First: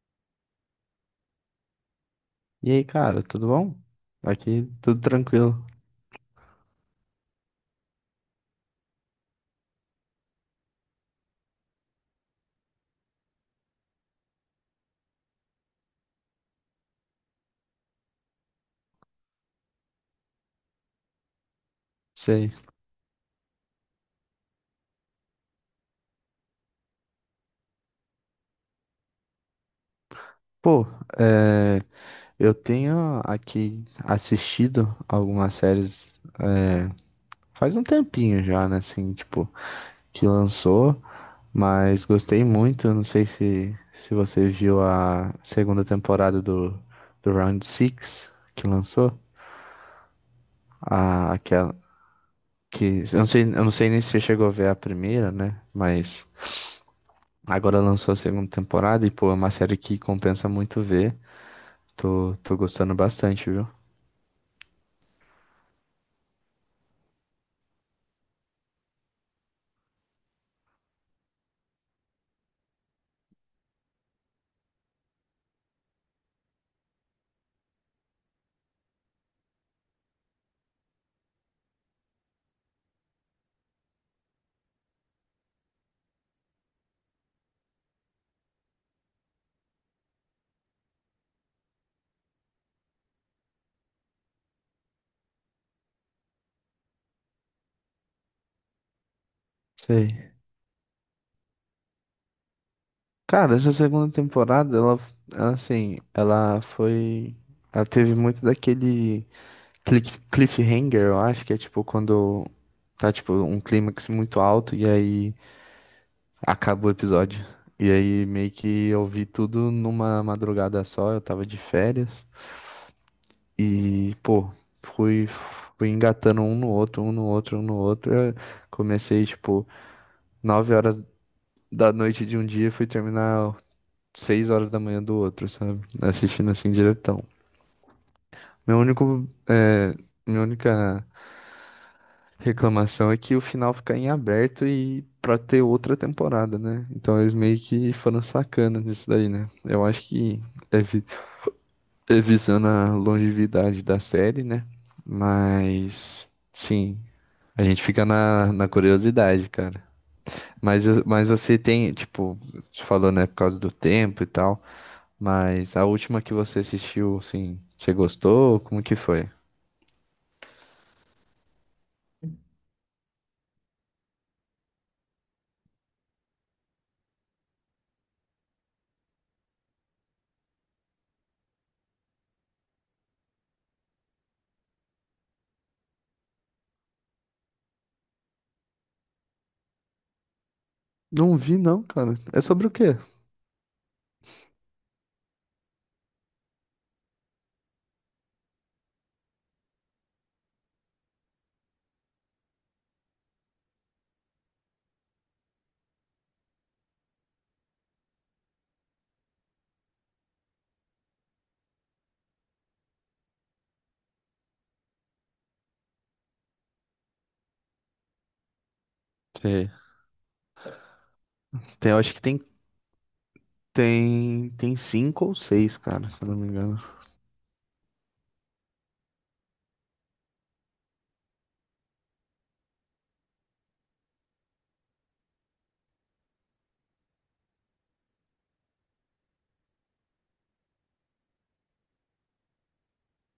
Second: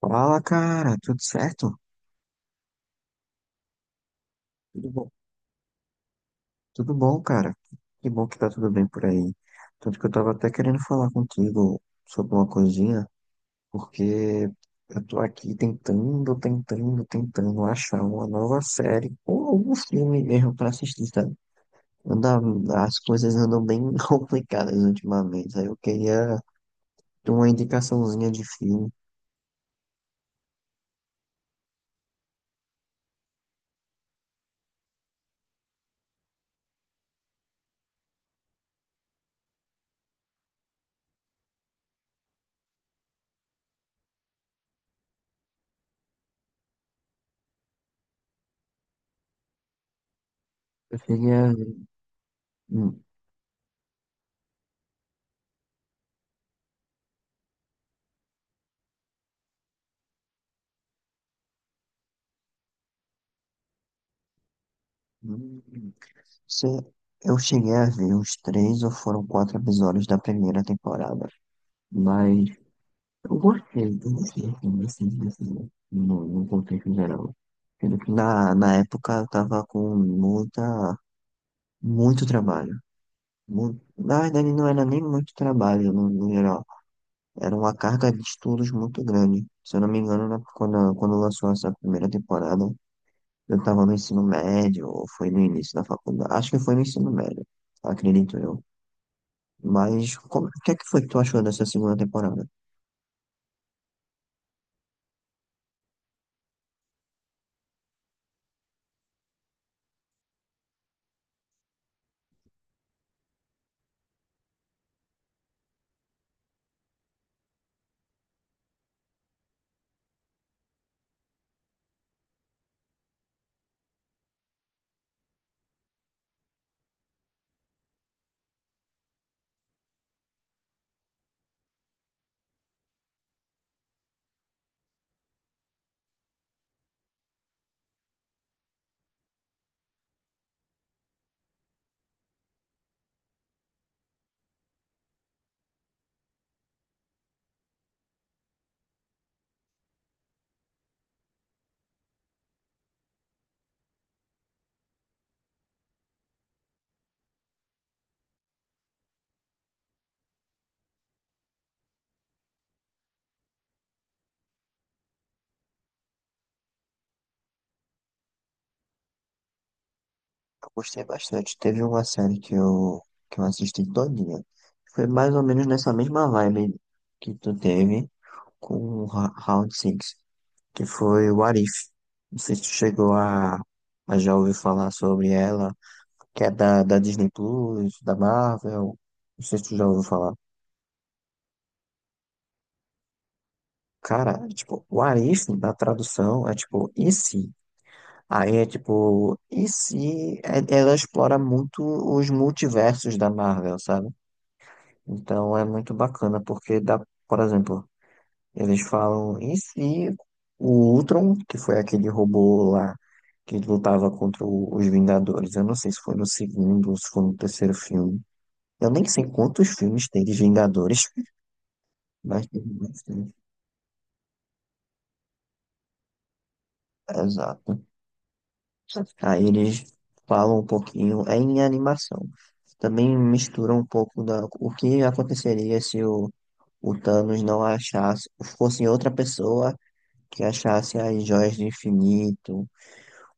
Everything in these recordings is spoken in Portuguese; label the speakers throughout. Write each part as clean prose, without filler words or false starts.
Speaker 1: Fala, cara, tudo certo?
Speaker 2: E aí, cara, tudo bom? Aqui
Speaker 1: Tudo
Speaker 2: tudo
Speaker 1: bom?
Speaker 2: tranquilo.
Speaker 1: Tudo bom, cara. Que bom que tá tudo bem por aí. Tanto que eu tava até querendo falar contigo sobre uma coisinha, porque eu tô aqui tentando achar uma nova série ou algum filme mesmo pra assistir, sabe? Anda,
Speaker 2: Sei.
Speaker 1: as coisas andam bem complicadas ultimamente. Aí eu queria ter uma indicaçãozinha de filme.
Speaker 2: Pô, é, eu tenho aqui assistido algumas séries faz um tempinho já, né? Assim, tipo, que lançou, mas gostei muito. Não sei se você viu a segunda temporada do Round Six que lançou.
Speaker 1: Eu
Speaker 2: A,
Speaker 1: queria.
Speaker 2: aquela
Speaker 1: Hum,
Speaker 2: que eu não sei nem se você chegou a ver a primeira, né? Mas agora lançou a segunda temporada e, pô, é uma série que compensa muito ver. Tô gostando bastante, viu?
Speaker 1: hum. hum. Sim, eu cheguei a ver os três ou foram quatro episódios da primeira temporada, mas eu gostei assim, desse, desse, no, no contexto geral. Sendo que na época eu tava com muito trabalho. Muito, na verdade não era nem muito trabalho no geral, era uma carga de estudos muito grande. Se eu não me engano, quando, quando lançou essa primeira temporada, eu tava no ensino médio, ou foi no início da faculdade, acho que foi no ensino médio, acredito eu.
Speaker 2: Sei.
Speaker 1: O que é que foi que tu achou dessa segunda temporada?
Speaker 2: Cara, essa segunda temporada, ela, assim, ela foi. Ela teve muito daquele cliffhanger, eu acho, que é tipo quando tá, tipo, um clímax muito alto e aí acaba o episódio. E aí meio que eu vi tudo numa madrugada só, eu tava de férias. E, pô, fui, fui engatando um no outro, um no outro, um no outro. Eu comecei, tipo, 9h da noite de um dia e fui terminar 6h da manhã do outro, sabe? Assistindo assim diretão. Meu único, é, minha única reclamação é que o final fica em aberto e pra ter outra temporada, né? Então eles meio que foram sacana nisso daí, né? Eu acho que é, vi- é visando a longevidade da série, né? Mas, sim, a gente fica na curiosidade, cara. Mas você tem, tipo, você falou, né, por causa do tempo e tal. Mas a última que você assistiu, assim, você gostou? Como que foi?
Speaker 1: Eu gostei bastante. Teve uma série que eu assisti todinha. Foi mais ou menos nessa mesma vibe que tu teve com o Round Six, que foi o Arif. Não sei se tu chegou a já ouvir falar sobre ela, que é da Disney Plus, da Marvel. Não sei se tu já ouviu falar.
Speaker 2: Não vi, não, cara. É sobre o quê?
Speaker 1: Cara, é tipo, o Arif, na tradução, é tipo, e se? Aí é tipo, e se é- ela explora muito os multiversos da Marvel, sabe? Então é muito bacana, porque dá, por exemplo, eles falam, e se o Ultron, que foi aquele robô lá que lutava os Vingadores, eu não sei se foi no segundo ou se foi no terceiro filme. Eu nem sei quantos
Speaker 2: Sei.
Speaker 1: filmes tem de Vingadores,
Speaker 2: Tem, eu acho que tem,
Speaker 1: mas tem bastante.
Speaker 2: tem, tem cinco ou seis, cara, se eu não me engano.
Speaker 1: Exato. Aí eles falam um pouquinho, é em animação. Também misturam um pouco o que aconteceria se o Thanos não achasse, fosse outra pessoa que achasse as joias do infinito.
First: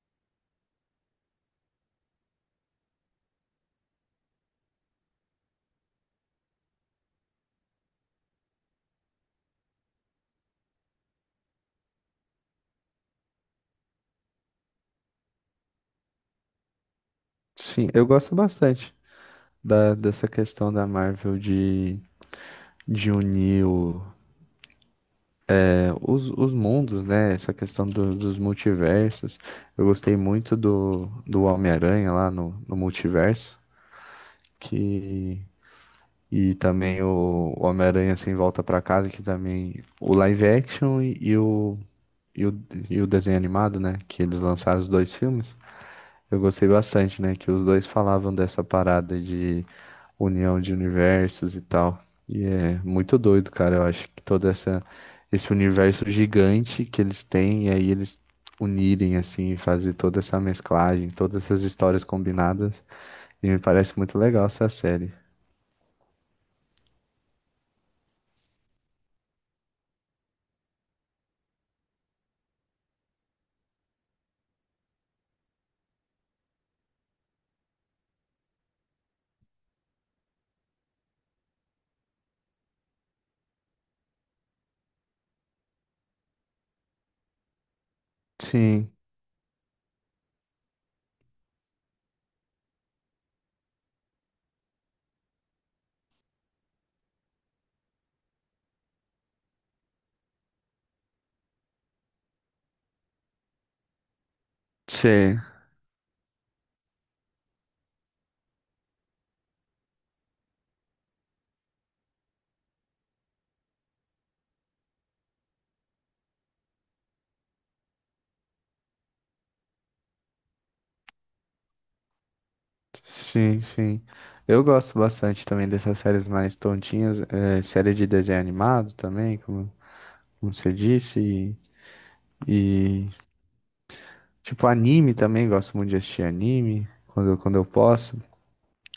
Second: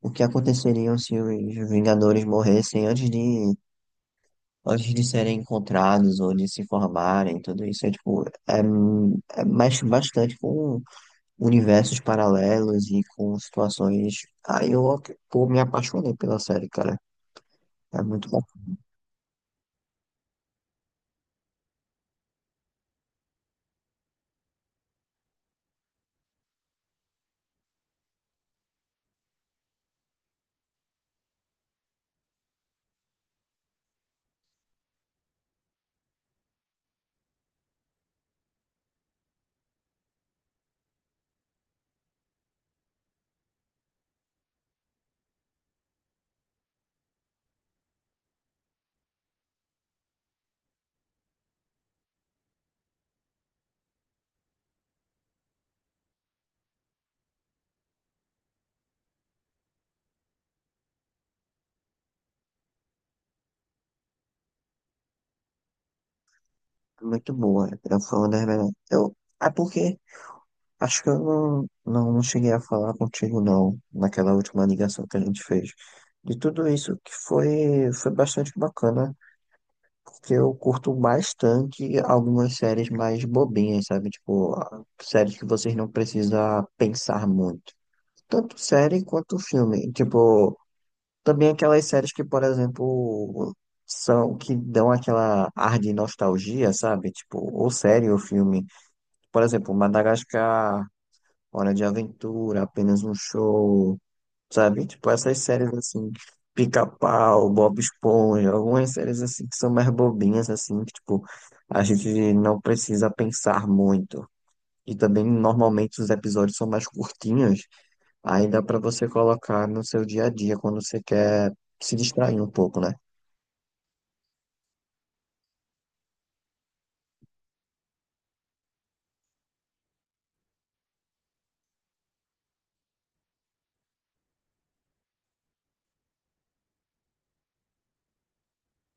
Speaker 1: O que aconteceria se os Vingadores morressem antes de serem encontrados ou de se formarem, tudo isso é tipo, é, é mais, bastante com universos paralelos e com situações. Aí eu, pô, me apaixonei pela série, cara.
Speaker 2: Sim,
Speaker 1: É
Speaker 2: eu
Speaker 1: muito
Speaker 2: gosto
Speaker 1: bom,
Speaker 2: bastante. Dessa questão da Marvel de unir os mundos, né? Essa questão dos multiversos. Eu gostei muito do Homem-Aranha lá no multiverso. Que E também o Homem-Aranha Sem Volta pra Casa, que também. O live action e, o, e o desenho animado, né? Que eles lançaram os dois filmes. Eu gostei bastante, né? Que os dois falavam dessa parada de união de universos e tal. E é muito doido, cara. Eu acho que esse universo gigante que eles têm, e aí eles unirem, assim, e fazer toda essa mesclagem, todas essas histórias combinadas. E me parece muito legal essa série.
Speaker 1: muito boa. Eu, foi uma das melhores. Eu, é porque acho que eu não cheguei a falar contigo, não, naquela última ligação que a gente fez. De tudo isso foi bastante bacana, porque eu curto bastante algumas séries mais bobinhas, sabe? Tipo, séries que vocês não precisam pensar muito. Tanto
Speaker 2: Sim.
Speaker 1: série quanto filme. Tipo, também aquelas séries que, por exemplo, são que dão aquela ar de nostalgia, sabe? Tipo, ou série ou filme. Por exemplo, Madagascar, Hora de Aventura, Apenas um Show, sabe? Tipo, essas
Speaker 2: Sim.
Speaker 1: séries assim, Pica-Pau, Bob Esponja, algumas séries assim que são mais bobinhas, assim, que tipo, a gente não precisa pensar muito. E também, normalmente, os episódios são mais curtinhos. Aí dá pra você colocar no seu dia a dia quando você quer se distrair um pouco, né?
Speaker 2: Sim, sim. Eu gosto bastante também dessas séries mais tontinhas, série de desenho animado também, como você disse, e, tipo anime também, gosto muito de assistir anime quando eu posso.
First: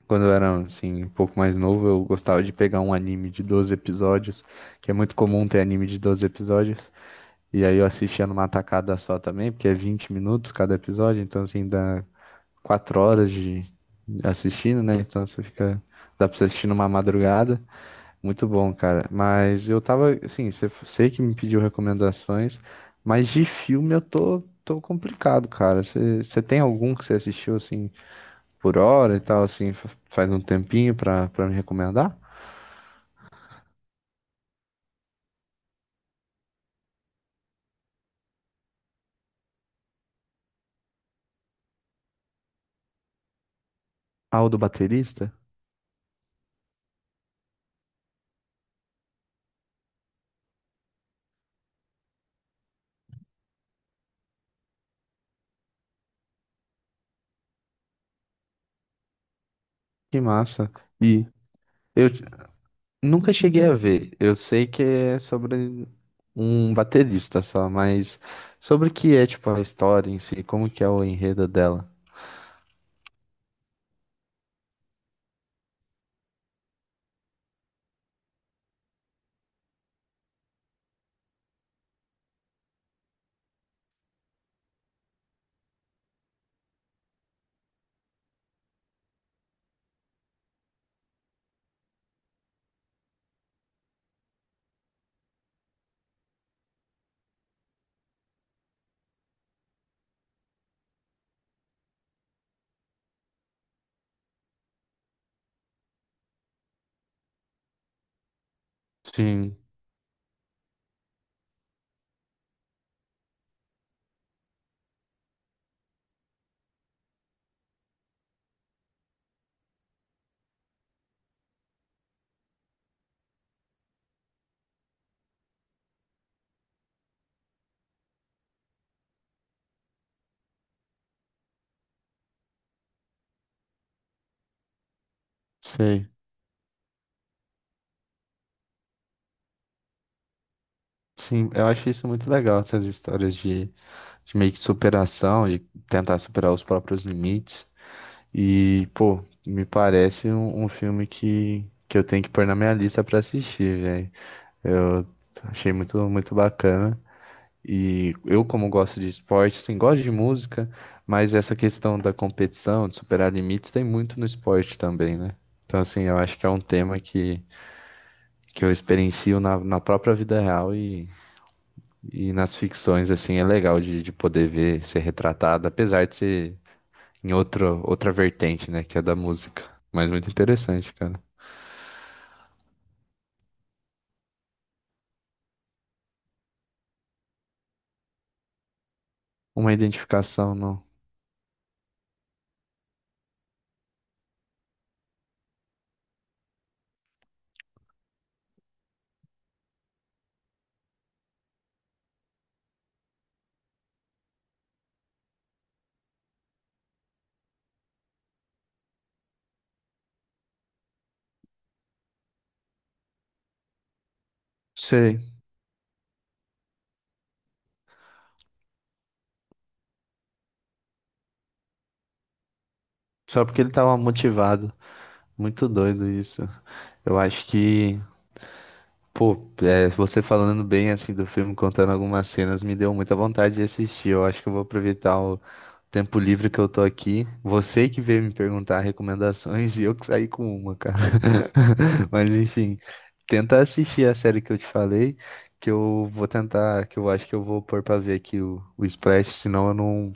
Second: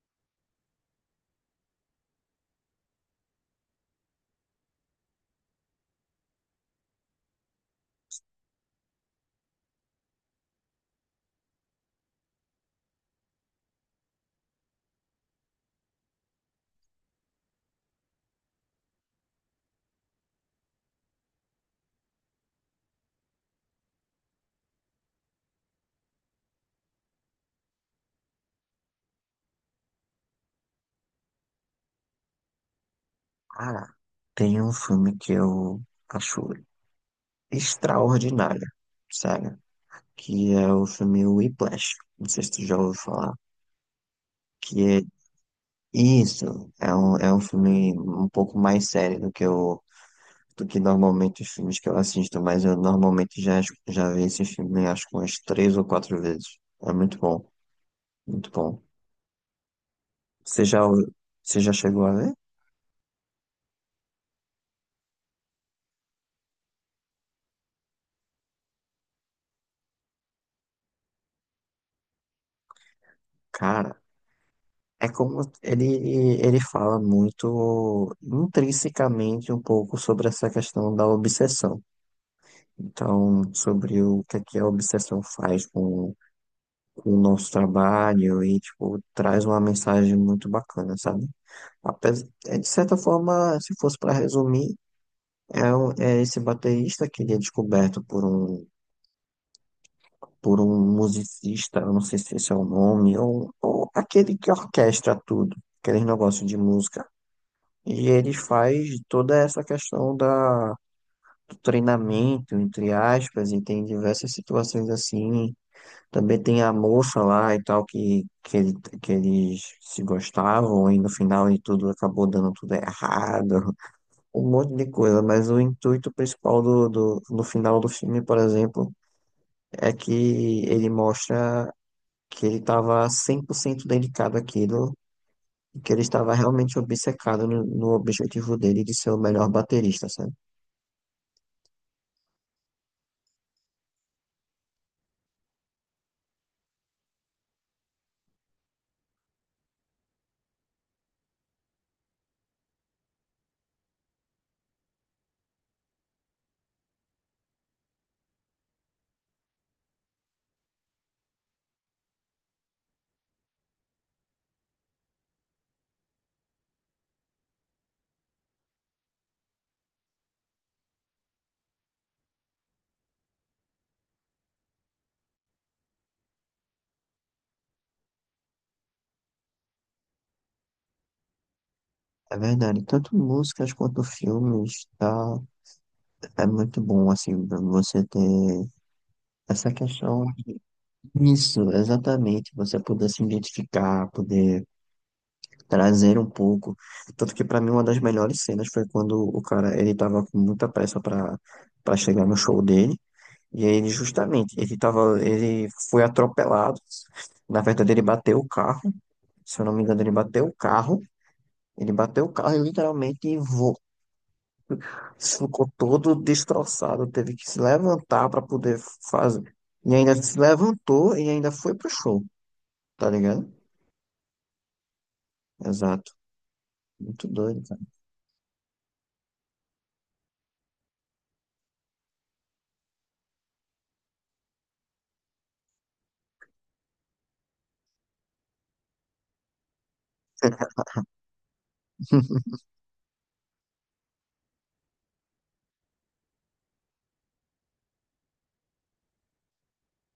Speaker 2: Quando eu era assim, um pouco mais novo, eu gostava de pegar um anime de 12 episódios, que é muito comum ter anime de 12 episódios. E aí eu assistia numa tacada só também, porque é 20 minutos cada episódio, então assim dá 4 horas de, assistindo, né? Então você fica. Dá pra você assistir numa madrugada. Muito bom, cara. Mas eu tava, assim, você sei que me pediu recomendações, mas de filme eu tô complicado, cara. Você tem algum que você assistiu, assim, por hora e tal, assim, faz um tempinho pra me recomendar?
Speaker 1: Cara, tem um filme que eu acho extraordinário, sério, que é o filme Whiplash. Não sei se tu já ouviu falar.
Speaker 2: Ah, o do
Speaker 1: Que é
Speaker 2: baterista?
Speaker 1: isso, é um filme um pouco mais sério do que eu, do que normalmente os filmes que eu assisto, mas eu normalmente já vi esse filme acho que umas três ou quatro vezes. É muito bom, muito bom.
Speaker 2: Que
Speaker 1: Você
Speaker 2: massa.
Speaker 1: já, ouviu-
Speaker 2: E
Speaker 1: você já chegou
Speaker 2: eu
Speaker 1: a ver?
Speaker 2: nunca cheguei a ver. Eu sei que é sobre um baterista só, mas sobre o que é, tipo, a história em si, como que é o enredo dela?
Speaker 1: Cara. É como ele fala muito intrinsecamente um pouco sobre essa questão da obsessão. Então, sobre o que é que a obsessão faz com o nosso trabalho e, tipo, traz uma mensagem muito bacana, sabe? Apesar, de certa forma, se fosse para resumir, é, é esse baterista que ele é descoberto por um musicista, eu não sei se esse é o nome, ou aquele que orquestra tudo, aqueles negócios de música. E ele faz toda
Speaker 2: Sim,
Speaker 1: essa questão do treinamento, entre aspas, e tem diversas situações assim. Também tem a moça lá e tal, que eles se gostavam, e no final de tudo acabou dando tudo errado, um monte de coisa. Mas o intuito principal no final do filme, por exemplo, é que ele mostra que ele estava 100% dedicado àquilo. E que ele
Speaker 2: sei.
Speaker 1: estava realmente obcecado no objetivo dele de ser o melhor baterista, sabe?
Speaker 2: Sim, eu acho isso muito legal, essas histórias de, meio que superação, de tentar superar os próprios limites. E, pô, me parece um filme que eu tenho que pôr na minha lista pra assistir, velho. Eu achei muito, muito bacana. E eu, como gosto de esporte, assim, gosto de música, mas essa questão da competição, de superar limites, tem muito no esporte também, né? Então, assim, eu acho que é um tema que eu experiencio na própria vida real e. E nas ficções, assim, é legal de poder ver ser retratado, apesar de ser em outra vertente, né, que é da música. Mas muito interessante, cara.
Speaker 1: É verdade, tanto músicas quanto filmes, tá, é muito bom, assim, pra você ter essa
Speaker 2: Uma
Speaker 1: questão.
Speaker 2: identificação, não.
Speaker 1: Isso, exatamente, você poder se identificar, poder trazer um pouco. Tanto que pra mim uma das melhores cenas foi quando o cara, ele tava com muita pressa pra para chegar no show dele, e aí ele justamente, ele foi atropelado. Na verdade, ele bateu o carro, se eu não me engano, ele bateu o carro e literalmente
Speaker 2: Sei.
Speaker 1: ficou todo destroçado, teve que se levantar para poder fazer. E ainda se levantou e ainda foi pro show, tá
Speaker 2: Só
Speaker 1: ligado?
Speaker 2: porque ele tava motivado. Muito doido
Speaker 1: Exato.
Speaker 2: isso. Eu
Speaker 1: Muito
Speaker 2: acho
Speaker 1: doido,
Speaker 2: que Pô, é, você falando bem assim do filme, contando algumas cenas, me deu muita vontade de assistir. Eu acho que eu vou aproveitar o tempo livre que eu tô aqui. Você que veio me perguntar recomendações e eu que saí com uma,
Speaker 1: cara.
Speaker 2: cara. Mas enfim, tenta assistir a série que eu te falei, que eu vou tentar, que eu acho que eu vou pôr pra ver aqui o Splash, senão eu não,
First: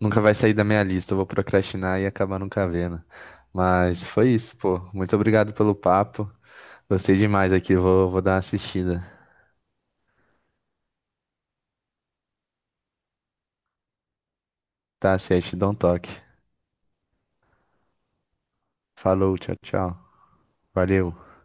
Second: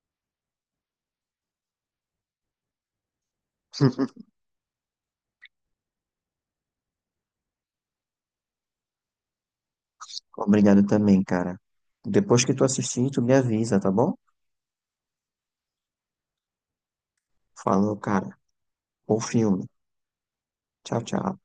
Speaker 2: nunca vai sair da minha lista. Eu vou procrastinar e acabar nunca vendo. Mas foi isso, pô. Muito obrigado pelo papo. Gostei demais aqui, vou dar uma assistida.
Speaker 1: Obrigado também, cara. Depois que tu assistir, tu me avisa, tá bom?
Speaker 2: Tá certo, te dou um toque.
Speaker 1: Falou, cara. Bom
Speaker 2: Falou, tchau,
Speaker 1: filme.
Speaker 2: tchau.
Speaker 1: Tchau,
Speaker 2: Valeu.
Speaker 1: tchau.